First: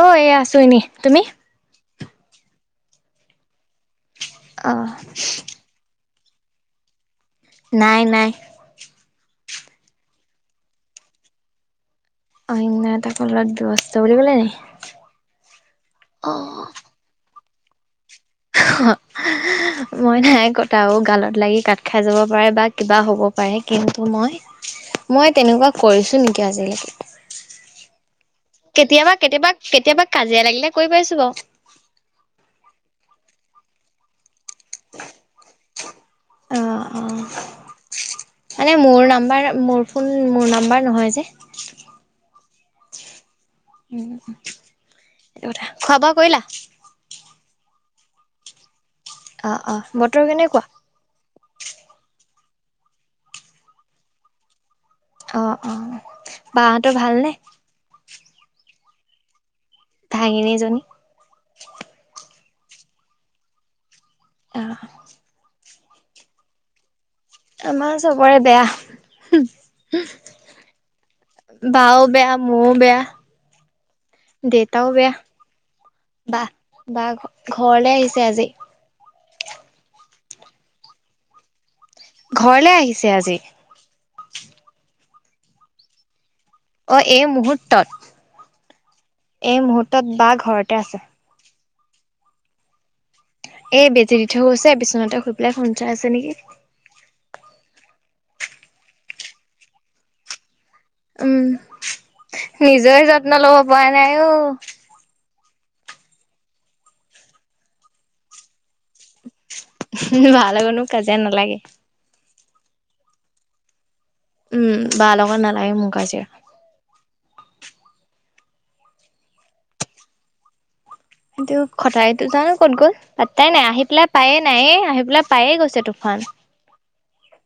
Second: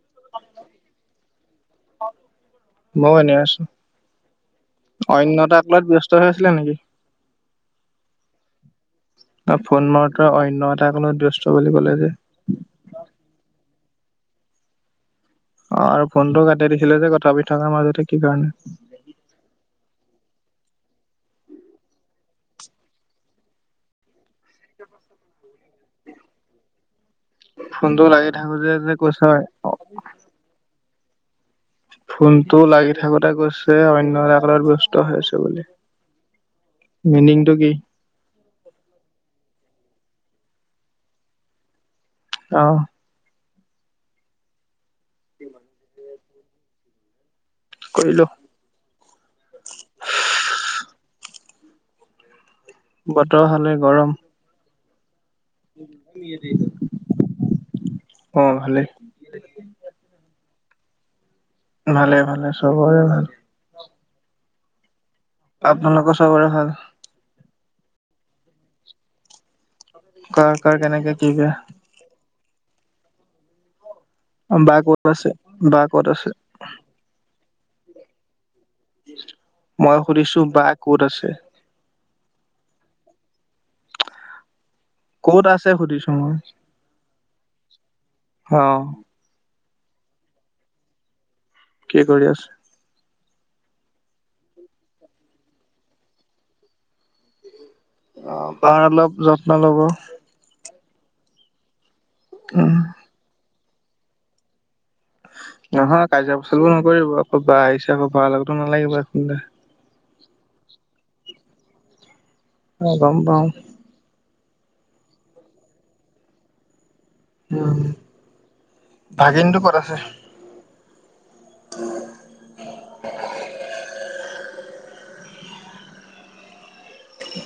অ', এইয়া আছো এনেই, তুমি? ময়ো, এনে আছো। অ',। অন্য এটা কলত ব্যস্ত হৈ আছিলা নেকি? নাই, নাই। অ',। ফোন মাৰোতে অন্য এটা কলত ব্যস্ত বুলি ক'লে যে। অন্য এটা কলত ব্যস্ত বুলি ক'লে নেকি? অ', আৰু ফোনটো কাটি দিছিলা যে কথা পাতি থকাৰ মাজতে কি কাৰণে? [unintelligible] মই নাই কটা অ',। গালত লাগি কাট খাই যাব পাৰে বা কিবা হ'ব পাৰে। কিন্তু, মই, মই তেনেকুৱা কৰিছো নেকি আজিলৈকে? ফোনটো লাগি থাকোতে যে কেতিয়াবা, কৈছা কেতিয়াবা, কেতিয়াবা কাজিয়া লাগিলে কৰি পাইছো বাৰু। ফোনটো লাগি থাকোতে কৈছে অন্য এটা কলত ব্য স্ত আছে বুলি। অ অ মিনিংটো কি? মানে, মোৰ নাম্বাৰ মোৰ ফোন মোৰ নাম্বাৰ নহয় যে। অ',। উম, সেইটো কথা। খোৱা বোৱা কৰিলা? কৰিলো। অ 'অ' বতৰ কেনেকুৱা? বতৰ হলে গৰম। অ 'অ' বা হতৰ ভালনেে? অঁ ভালেই। ভাঙনীজনী ভালে, ভালে চবৰে ভাল। অ' আপোনালোকৰ চবৰে ভাল। আমাৰ চবৰে বেয়া। কাৰ কাৰ কেনেকে কি বেয়া বাও বেয়া মও বেয়া বা দেউতাও ক'ত বেয়া আছে বা ক'ত আছে বা বা ঘৰলে আহিছে আজি মই সুধিছো বা ক'ত আছে। ঘৰলে আহিছে আজি। কত আছে সুধিছো মই অ এই মুহূুৰ্তত অ এই মুহূুৰ্তত বা ঘৰতে আছে। কি কৰি আছে। এই বেজি দি থৈ গৈছে বিচনাতে শই পেলাই ফোন চাই আছে নেকি। অ', বাৰ অলপ যত্ন লব। উম, উম নিজৰে যত্ন লব পৰা নাই অ'। নহয় কাজিয়া পেচালো নকৰিব আকৌ বা আহিছে আকৌ বা লগতো নালাগিব এ বা লগতো কাজিয়া নালাগে। অ', গম পাওঁ। উম, বা লগত নালাগে মোৰ কাজিয়া। উম, ভাগিনতটো ক'ত আছে? সটো খটাইতো জানো ক'ত গ'ল পাতটাই নাই আহি পেলাই পায়ে নাইে আহি পেলাই পায়ে গৈছে তুফান।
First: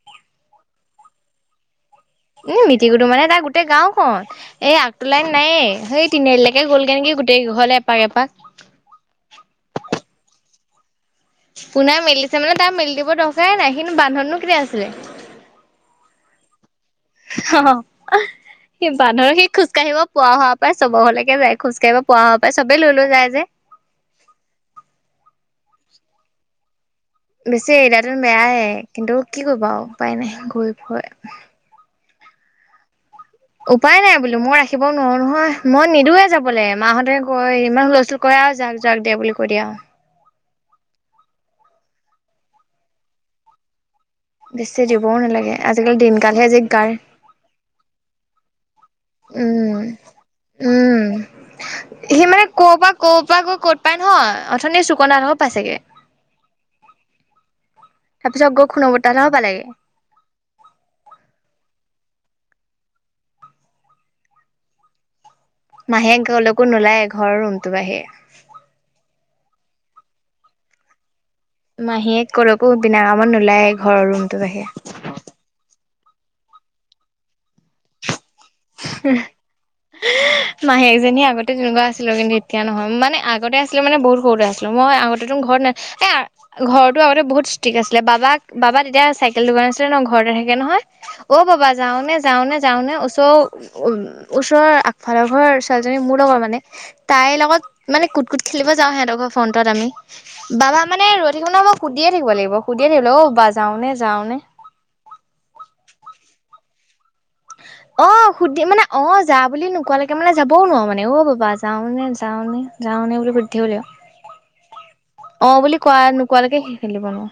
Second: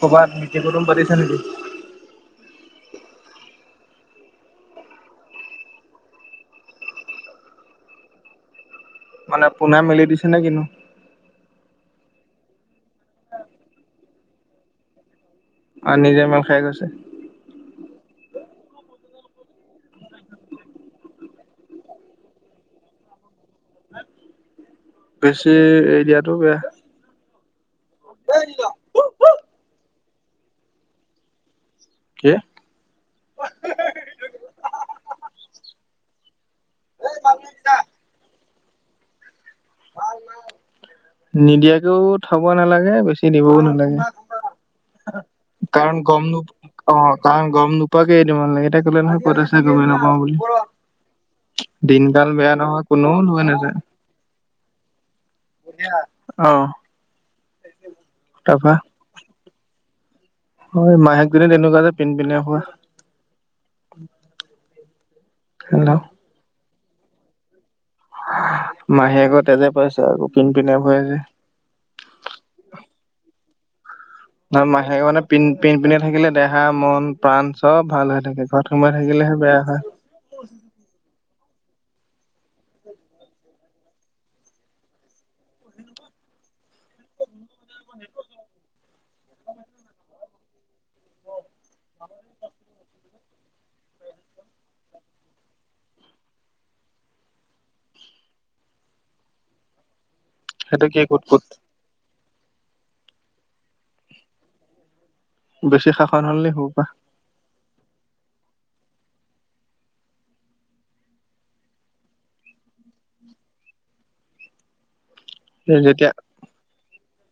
কবাত [unintelligible] পাতিছে নেকি। উ, মিটিৰ কুটোম মানে তাৰ গোটেই গাঁওখন। এই আগত লাইন নাইে সেই তিনিআলি লৈকে গ'ল কে নেকি গোটেই ঘৰলে এপাক এপাক মানে পুনে মেলি দিছে নে কি নো পোনাই মেলিছে মানে তাৰ মেলি দিব দৰকাৰাইে নাই কিন্তু বান্ধনো কেতিয়া আছিলে। অ', নিজে মান খাই গৈছে। অহ। সি বানধৰ সি খোজ কঢ়িব পোৱা হোৱাৰ পৰাই চব ঘৰলৈকে যায় খোজ কঢ়িব পোৱা হোৱাৰ পৰাই চবেই লৈ লৈ যায় যে বেছি এৰি দিয়াতটো বেয়া। বেছি এৰি দিয়াটো বেয়াই কিন্তু কি কৰিবা উপায় নাই গৈ পৈ। কি? উপায় নাই বোলো মই ৰাখিবও নোৱাৰো নহয় মই নিদওঁয়ে যাবলৈ মাহঁতে কৈ ইমান কয় আৰু যাক যাক দে বুলি কৈ দিয়ে আৰু। নিদিয়াকেও থব নালাগে বেছি দিবও নালাগে। বেছি দিবও নালাগে কাৰণ আজিকালি গম নোপ দিনকালহে যি গাৰ। অ কাৰণ গম নোপোৱা এৰি দিব নালাগে এটা ক'লে নহয় কত আছে উম গমেই নাপাওঁ বুলি। উম দিনকাল বেয়া নহয় কোনোও লৈ নাযায়। ন অথনি চুকনাত হক অ'। তাৰপিছত গৈ খুনৌ বৰ্তা হতৰ ঘৰ পালেগৈ। হয় মাহীয়েক জনীএ তেনেকুৱা যে পিন পিনাই ফোৱা। হেল্ল' মাহীয়েক ঘৰলৈকো নোলায় ঘৰৰ ৰুমটো বাঢ়িয়ে। মাহীয়েক তেজে পাইছে আকৌ পিন পিনে ফুৰে যে। মাহীয়েক কলকো বিনা কামত নোলায়। ঘৰৰ ৰুমটোৰ মন বাহিৰে। মাহে মানে পিন পিন পিনাই থাকিলে দেহা মন প্ৰাণ চব ভাল হৈ থাকে। ঘৰত সোমাই থাকিলেহে বেয়া হয়। [unintelligible] মাহীয়েকজনী আগতে যেনেকুৱা আছিলো, কিন্তু এতিয়া নহয় মানে আগতে আছিলো মানে বহুত সৰুতে আছিলো মই আগতে তো ঘৰত না এ ঘৰৰতো আগতে বহুত ষ্ট্ৰিক আছিলে, বাবাক, বাবা তেতিয়া চাই কেল দোকান আছিলে ন ঘৰতে থাকে নহয়। অ', বাবা যাওঁনে, যাওঁনে, যাওঁনে ওচৰ উম, ওচৰৰ আগফালৰ ঘৰ ছোৱালীজনী মোৰ লগৰ মানে তাইৰ লগত মানে কুট কুট খেলিব যাওঁ সিহঁতৰ ঘৰৰ ফ্ৰণ্টত আমি বাবা সেইটো কি মানে কুট ৰৈ কুট থাকিব নহয় মই সুধিয়ে থাকিব লাগিব, সুধিয়ে থাকিব লাগিব অ', বাবা যাওঁনে যাওঁনে? বেছি শাসন হ'লে সুৰুৰ পা। অ', সুধি মানে অ', যা বুলি নোকোৱালৈকে মানে যাবও নোৱাৰো মানে অ', বাবা যাওঁনে যাওঁনে? যাওঁ নে বুলি সুধি থাকিব লাগিব অ', বুলি এই কোৱা যেতিয়া নোকোৱালৈকে সেই খেলিব নোৱাৰোঁ।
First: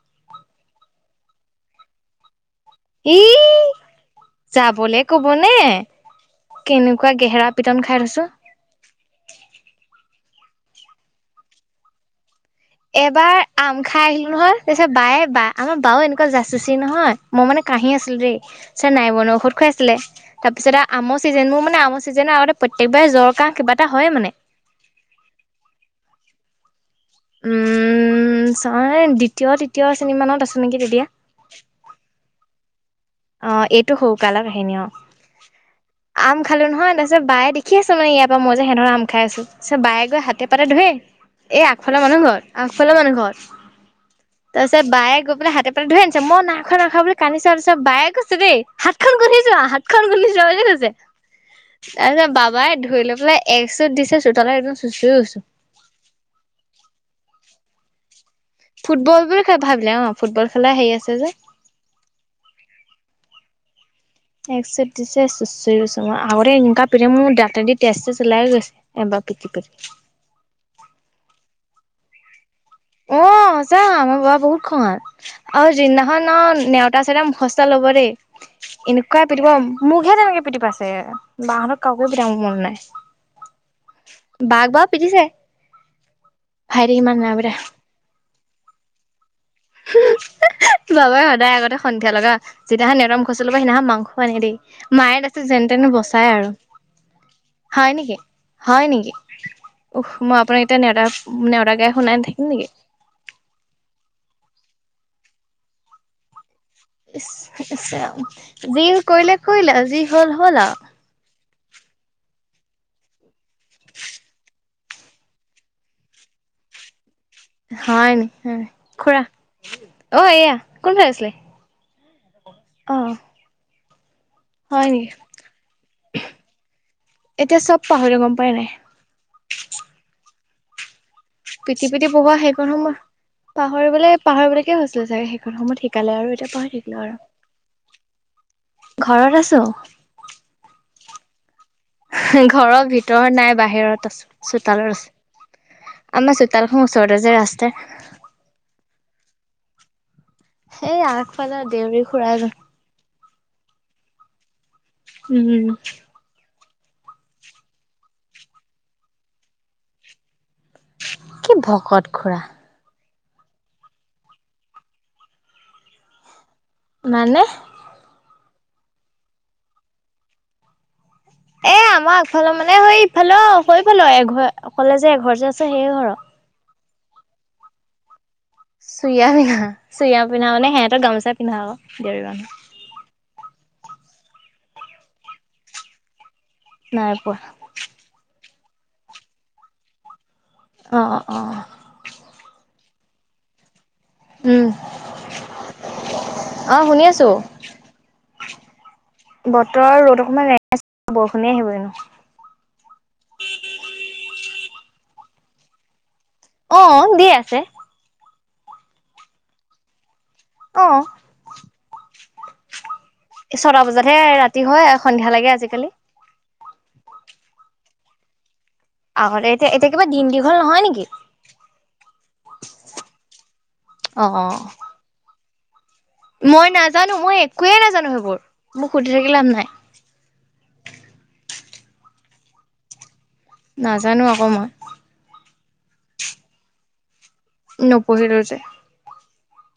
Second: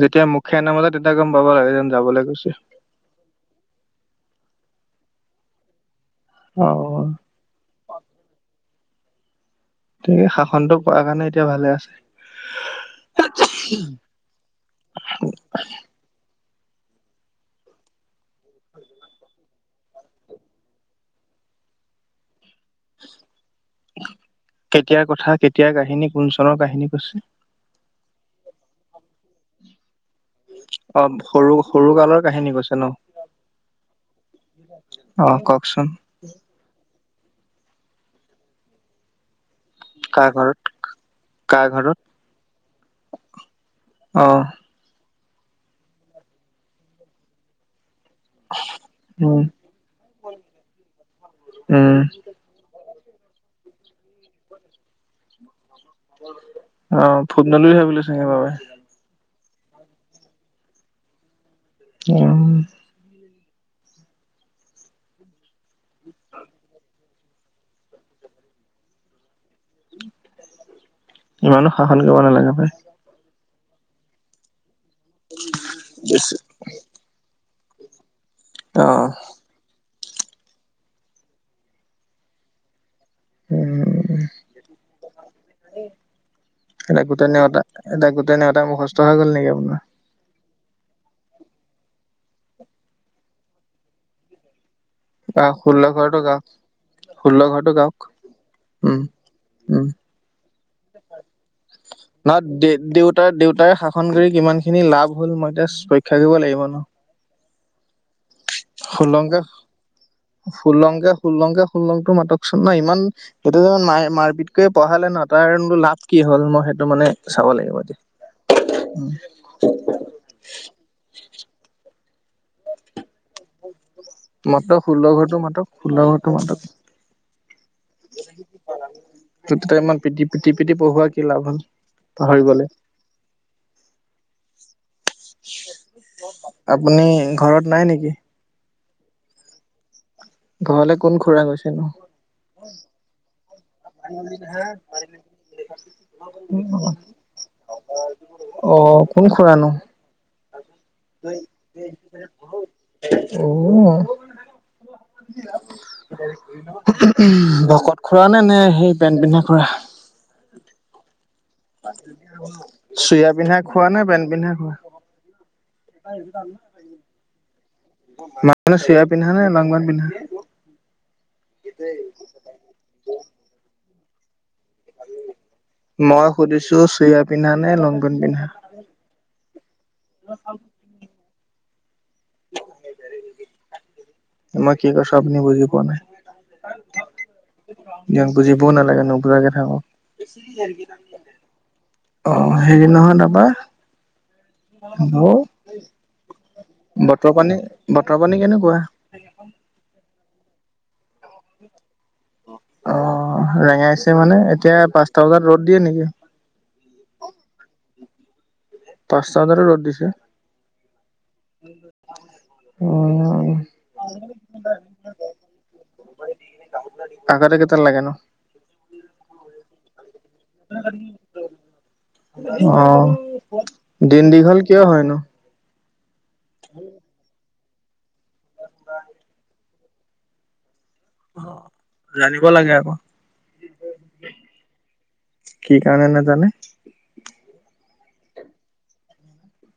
যেতিয়া মুখে নামাতে, তেতিয়া গম পাব লাগে যেন যাবলৈ কৈছে। ই যাবলে ক'বনে? অ কেনেকুৱা গেহেৰা পিটন খাই থৈছোঁ। তে শাসনটো কৰাৰ কাৰণে এতিয়া ভালে আছে। এবাৰ আম খাই আহিলো নহয়, পিছত বায়ে বা আমাৰ বাও এনে কুৱা যাচুচি নহয়, মই মানে কাঁহি আছিলো দেই! পিছত নাই বন ঔষধ খোৱাইছিলে। তাৰপিছত আৰু আমৰ ছিজন। মোৰ মানে আমৰ ছিজনৰ আগতে প্ৰত্যেকবাৰে জ্বৰ, কাঁহ কিবা এটা হয় মানে। কেতিয়াৰ কথা, কেতিয়াৰ কাহিনী, কোন চনৰ কাহিনী কৈছে? উম চন এই দ্বিতীয়, তৃতীয় শ্ৰেণী মানত আছিলো। অ সৰু সৰু কালৰ কাহিনী কৈছে ন? অ এইটো সৰুকালৰ কাহিনী অ। আম খালো নহয়, তাৰপিছত বায়ে দেখি আছে মানে ইয়াৰ পৰা মই যে সিহঁতৰ আম খাই আছোঁ। পিছত বায়ে গৈ কাৰ হাতে ঘৰত পাতে ধৰে। এই কাৰ ঘৰত? আগফালৰ মানুহ ঘৰত, আগফালৰ মানুহ ঘৰত। অ তাৰ পিছত বায়ে গৈ পেলাই হাতে পাতে ধৰি আনিছে। মই নাই খোৱা, নাই খোৱা বুলি কান্দিছো। তাৰপিছত বায়েক ছো দেই। হাতখন ঘহি উম, চোৱা হাতখন গোন্ধাইছে বুলি কৈছে। উম, তাৰপিছত বাবাই ধৰি লৈ পেলাই এক চুত দিছে, চোতালত একদম চুচুুৰি গৈছো। অ ফুটবল বুলি ভাবি লৈছে একেবাৰে। ফুটবল বুলি খে ভাবিলে অ ফুটবল খেলাৰ হেৰি আছে যে। অ [inaudible] এক চুত দিছে চুচৰি গৈছো মই। আগতে এনেকুৱা প্ৰে মোৰ দাঁতে দি তেজ থেজ ওলাই গৈছে। এবাৰ পিটি [unintelligible] ইমানো শাসন কৰিব নালাগে পাই। অ সঁচা আমাৰ বাবা বহুত খঙাল। আৰু যিদিনাখন ন নেওতা চেওতা মুখস্ ল'ব দেই! অ', এনেকুৱা পিতিব মোকহে তেনেকে পিটি পাইছে বাহঁতৰ কাকো পিটাব পৰা নাই। উম, বাক বাৰু পিটিছে। ভাইটিক ইমান নাই পিটা। এতিয়া গোটে নেওতা মুখস্থ হৈ গ'ল নেকি আপোনাৰ? বাবাই সদায় আগতে সন্ধিয়া লগা, যিদিনাখন নেওটা মুখস্থ ল'ব সেইদিনাখন মাংস আনে দেই। মায়ে তাৰপিছত আহ, যেন ষোল্ল তেনে ঘৰটো বচায় গাওক আৰু। ষোল্ল ঘৰটো হয় গাওক নেকি? হয় উম, নেকি? উফ্ মই আপোনাৰ এতিয়া নেওটা নত দে দেউত তোৰ দেউতাই শাসন কৰি কিমানখিনি লাভ হ'ল মই এতিয়া পৰীক্ষা কৰিব লাগিব ন? ইছ হৈ গৈছে আৰু। যি কৰিলে ষোল্লংকে কৰিলে, যি হ'ল হ'ল আৰু। শোলংকে শোলংটো মাতকচোন ন ইমান সেইটো যে মাৰ মাৰপিত কে পঢ়ালে ন তাৰনো লাভ কি হ'ল? মই সেইটো মানে চাব লাগিব এতিয়া। হয় নি? উম খুৰা অ এয়া কোনফালে গৈছিলে? অঁ মাতক ষোল্ল ঘৰটো মাতক ষোল্ল ঘৰটো মাতক এতিয়া চব পাহৰিলো গম পাই নাই ত ত ইমানি পি পিতি পঢ়ুৱাক পিটি পিতিি পবোৱা সেই কৰ সময় পাহৰিবলৈ পাহৰিবলৈকে হৈছিলে চাগে সেইখন সময়ত শিকালে আৰু তিয়া পঢ় থাকিলো আপুনি ঘৰত নাই নেকি? আৰু ঘৰত আছো ঘৰলে কোন খুৰা গৈছে ন ঘৰৰ ভিতৰত নাই বাহিৰত চোতালৰ আছে আমাৰ চোতাল খ ওচৰতে যে ৰাস্তা অ কোন খুৰানো সেই আগফালৰ দেউৰী খুৰা অ উম ভকত খুৰা নে নে সেই পেন পিন্ধা খুৰা কি ভকত খুৰা চুয়া পিন্ধা খোৱা না বেন পিন্ধা খোৱা মানে মানানে চেয়া পিন্ধা নে লংবান পিন্ধা এ আমাৰ আগফালৰ মানে সেই ইফালে সফালো এঘৰ অকলে যে এঘৰ যে আছে সেই মই ঘৰৰত সুধিছো চোয়াৰ পিন্ধা নে লংপেনট পিন্ধা। চোৰিয়া পিন্ধা চোৰিয়া পিন্ধা মানে সিহঁতে গামোচা পিন্ধা আক দেউৰ মানুহ মই কি কছো আপুনি বুজি পোৱা নাই। নাই পোৱা। ইয়াক বুজিবও নালাগে নুবুজাকে থাকক। অ', অ', অ', অ' হেৰি নহয় তাৰপাৰ উম, হেল্ল' অ', শুনি আছো বতৰ পানী বতৰ পানী কেনেকুৱা। বতৰ ৰ'দ অকণমান ৰেঙছিল বৰষুণেয় আহিব এনো। অ' ৰেঙাইছে মানে এতিয়া পাঁচটা বজাত ৰ'দ দিয়ে নেকি। অ' দি আছে। পাঁচটা বুজাটো ৰ'দ দিছে। অ' অ ছটা বজাতহে ৰাতি হয়, সন্ধিয়া লাগে, আজিকালি। আগতে কেইটাল লাগে ন। আগতে এতিয়া এতিয়া কিবা দিন দীঘল নহয় নেকি অ' দিন অ', দীঘল অ', কিয় হয় নো। মই নাজানো, মই একোৱে নাজানো, সেইবোৰ মোক সুধি থাকিল লাভ নাই। অ' জানিব লাগে আকৌ। নাজানো আকৌ মই কি কাৰণে নাজানে। নপঢ়িলো যে।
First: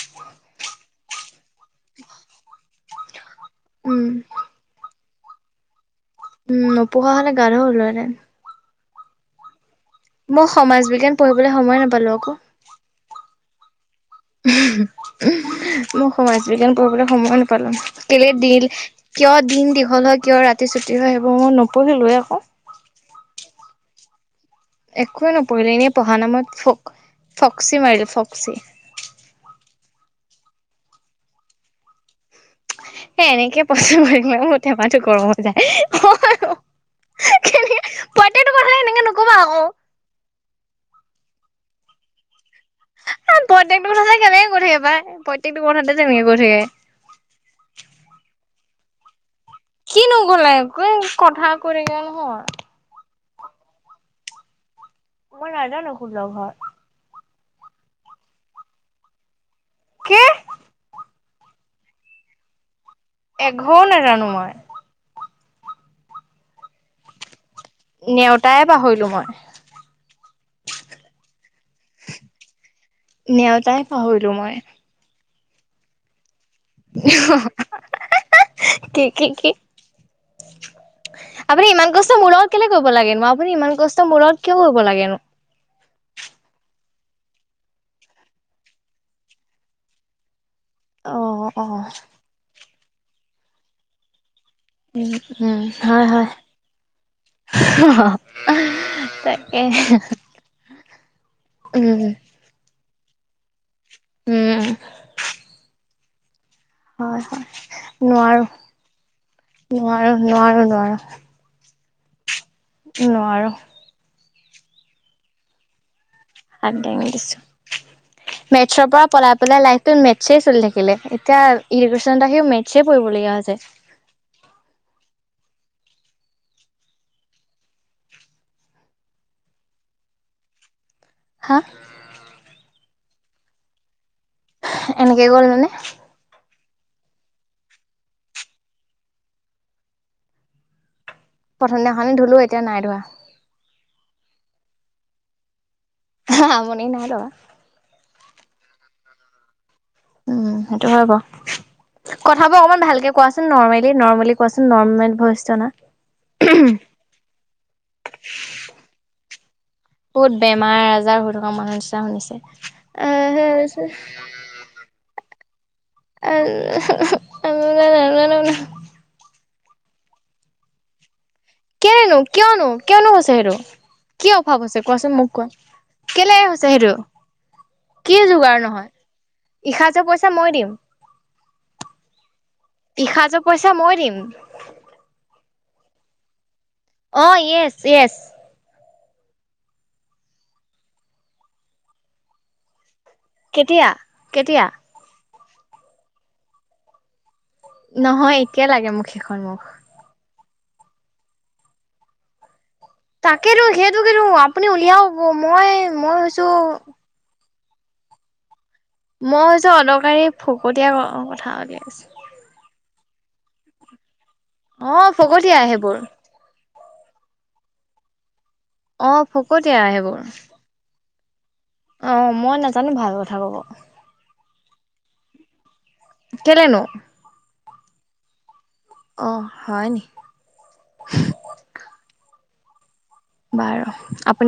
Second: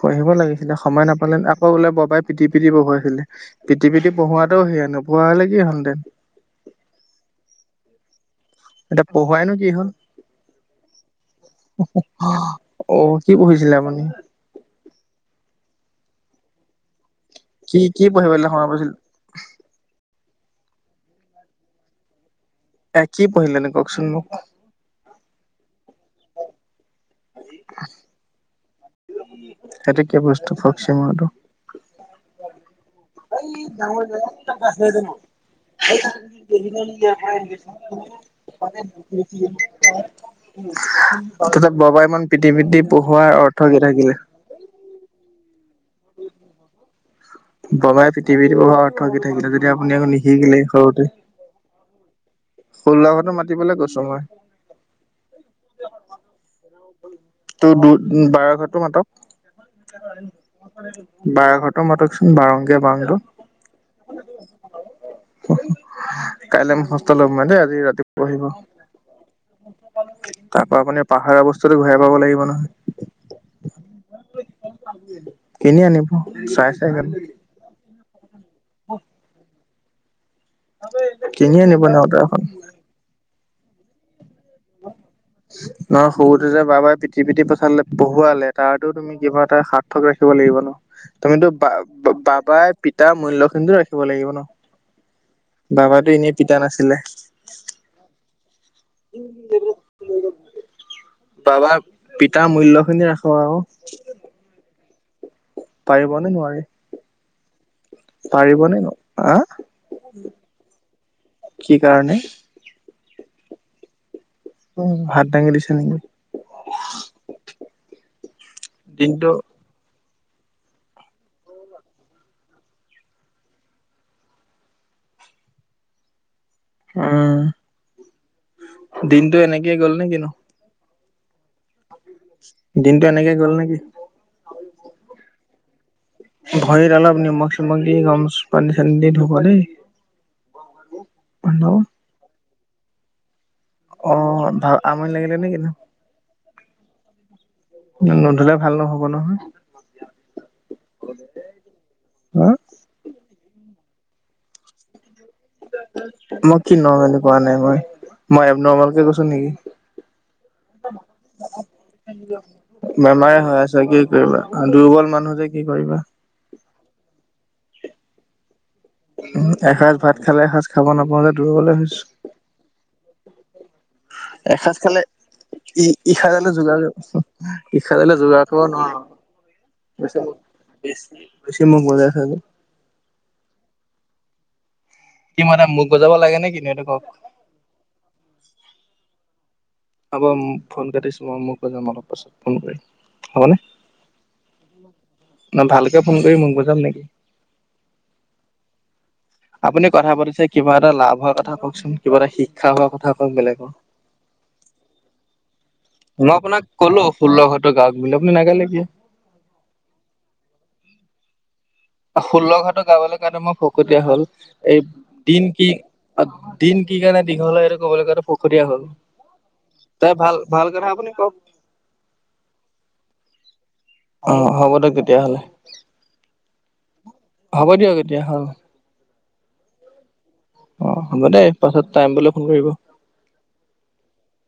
পঢ়িব লাগিছিলে, সময় নাপালে আকৌ বোলে ববাই পিটি পিটি পঢ়ুৱাইছিলে। পিটি উম, পিটি পঢ়োৱাতটো সেয়া নপঢ়োৱা হ'লে কি হ'ল হেঁতেন। উম, নপঢ়া হ'লে গাধ হ'লো হেতেন এতিয়া পঢ়োৱাই নো কি হ'ল। মই সমাজ বিজ্ঞান পঢ়িবলৈ সময় নাপালো আকৌ। অ' কি পঢ়িছিলে মানে। মই সমাজ বিজ্ঞান পঢ়িবলৈ সময় নাপালো কি কি কেলে পঢ়িবলৈ দিল সময় পাইছিল কিয় দিন দীঘল হয়, কিয় ৰাতি ছুটি হয়, সেইবোৰ মই নপঢ়িলোৱে আকৌ। এ কি পঢ়িলেনে কওঁকচোন মোক। একোৱে নপঢ়িলো, এনেই পঢ়া নামত ফক ফক্সি মাৰিলোঁ ফক্সি। এটো কি বস্ত ফকছি মৰাটো। [unintelligible] এই এনেকে পইচা ডাঙৰ জে মাৰিলে মোৰ টেমাটো গৰম হৈ যায় কেনে প্ৰত্যেকটো কথা এনেকে নকবা আকৌ [unintelligible] আগতে বাবাই ইমান পিটি পিটি পঢ়োৱাৰ অৰ্থ কি প্ৰত্যেকটো থাকিলে কথাতে কেনেকে কৈ থাকে পাই প্ৰত্যেকটো কথাতে যেনেকে তেনেকে কয় থাকে। ববাই পৃথিৱীত পঢ়োৱাৰ অৰ্থ কি থাকিলে যদি। আপুনি আকৌ কিনোগ'লা নিশিকিলে একো কথা কৈ থাকে নহয়। ষোশতো মাতিবলৈ গৈছোঁ মই। মই নাজা শোলৰ ঘৰত তোৰ দু বাৰ ঘৰটো মাতক। কি বাৰ ঘৰৰতৰ মাতকচোন বাৰংগীয়া বাৰংটো এঘৰ নাজানো মই। কাইলৈ মই মূখস্থ লম মই দেই আজি ৰাতি পঢ়িব নেওতাইে পাহৰিলোঁ মই। তাৰ পৰাৰা আপুনি পাহাৰ বস্তুতটো ঘূৰাই পাব লাগিব নহয়। নেওতাই পাহৰিলো মই এনে আনিম চাই চাই কেনে। কি কি কি কিনি আপুনি আনিব ইমান নেওতা কষ্টৰ মূৰ এখন লগত কেলে কিয় কৰিব লাগেনো, আপুনি ইমান কষ্ট মূৰ লগত কিয় কৰিব লাগেনো। নহয় সৰুতো যে বাবাই পিটি পিঠি পঠালে পঢ়ুৱালে তাতো তুমি তুমি কিবা এটা সাৰ্থক ৰাখিব লাগিব ন অ তুমিতো অ বা বাবাই পিতাৰ মূল্য খিনিতো ৰাখিব লাগিব ন উম উম বাবা হয় হয় এনেই পিতা নাছিলে তাকে বাবাৰ উম পিতাৰ মূল্্য খিনি ৰাখো আৰু উম পাৰিব নে নোৱাৰি হয় হয় নোৱাৰো আহ নোৱাৰো নোৱাৰো নোৱাৰো কি কাৰণে নোৱাৰো উ ভাত দাঙি দিছে নেকি আ দঙি দিছো মেথছৰ পৰা দিনটো পলাই পেলাই লাই মেটছে চলি থাকিলে এতিয়া ইৰিগেশ্যনত আহি মেটছে পঢ়লগীয়া হৈছে উম দিনতটো এনেকেই গ'ল নে কিনো হা দিনতটো এনেকে গ'ল নেকি এনেকৈ গ'ল মানে ভৰিত অলপ নিমখ চমখ দি গম পানী চানী দি ধুব দেই প্ৰথম দিনাখননে ধুলো এতিয়া নাই ধৰা অ ভাল আমনি লাগিলে নে কিন্তু হ মন নাই [inaudible] নধিলে ভাল নহ'ব নহয় উম সেইটো হয় ব হা কথাবোৰ অকমান ভালকে কোৱাচোন নৰ্মেলি নৰ্মেলি কোৱাচোন নৰ্মেল অনা। মই কি নৰ্মেলি কোৱা নাই মই মই এব নৰ্মেলকে কৈছো নেকি বহুত বেমাৰ আজাৰ হৈ থকা মানুহ নিচিনা শুনিছে বেমাৰে হৈ আছা আহ কি কৰিবা আৰু দুৰ্বল মানুহ যে কি কৰিবা অ আম নান উম এসাঁজ ভাত খালে এসাঁজ খাব নাপাওঁ যে দুৰ্বলে হৈছো কেনেনো কিয়নো কিয়নো কৈছে হেই কি অভাৱ এসাঁজ হৈছে খালে কোৱাচোন মোক কোৱা ই ইখা কেলে দলে হৈছে যোগাৰ সেইটো? কৰিব ইখা কি দলে যোগাৰ কৰিব নহয়? নোৱাৰো ব ইসাঁজৰ পইচা মই দিম। বেছ বেছি মোক বজাই থাকে ইখাাজৰ পইচা মই দিম [unintelligible] কি মানে মোক গজাব লাগে নে সেইটো ক। অ' য়েছ য়েছ। হ'ব ফোন কাটিছোঁ। [unintelligible] মই মোকো যাম অলপ পাছত ফোন কৰিম হ'বনে কেতিয়া, কেতিয়া। ন, ভালকে ফোন কৰি মোক বুজাম নেকি। নহয় একে লাগে মোক সেইখন মোক। আপুনি কথা পাতিছে কিবা এটা লাভ হোৱা কথা কওকচো, ন কিবা এটা শিক্ষা হোৱা কথা কও, তাকেেতো সেইটোকে ৰু আপুনি উলিয়াও হব মই মই হৈছো [unintelligible] ফুল্ক হয়তো গ বুলি আপু নাগালোগে [unintelligible] মইছো অদকাৰী ফকতীয়া কথা উলিয়াইছোঁ। ষোল্ল ঘাটো গাবলৈ কাৰণে মই ফকতীয়া হ'ল। এই আছো অ দিন ফকতীয়া কি, সেইবোৰ দিন কি কাৰণে দীঘল হয়। [unintelligible] এইটো কবলৈাঙ পুখুৰীয়া হ'ল অ ভকত আহে তই বোৰ ভাল [unintelligible] ভাল কথা। আপুনি কওক, অ' মই নাজানো ভাল কথা ক'ব। অ' হ'ব দিয়ক তেতিয়াহ'লে। কেলেনো। হ'ব দিয়ক এতিয়া হ'। অ' হয় নি। অ' হ'ব দে পাছত টাইম পালে ফোন কৰিব। বাৰু, আপুন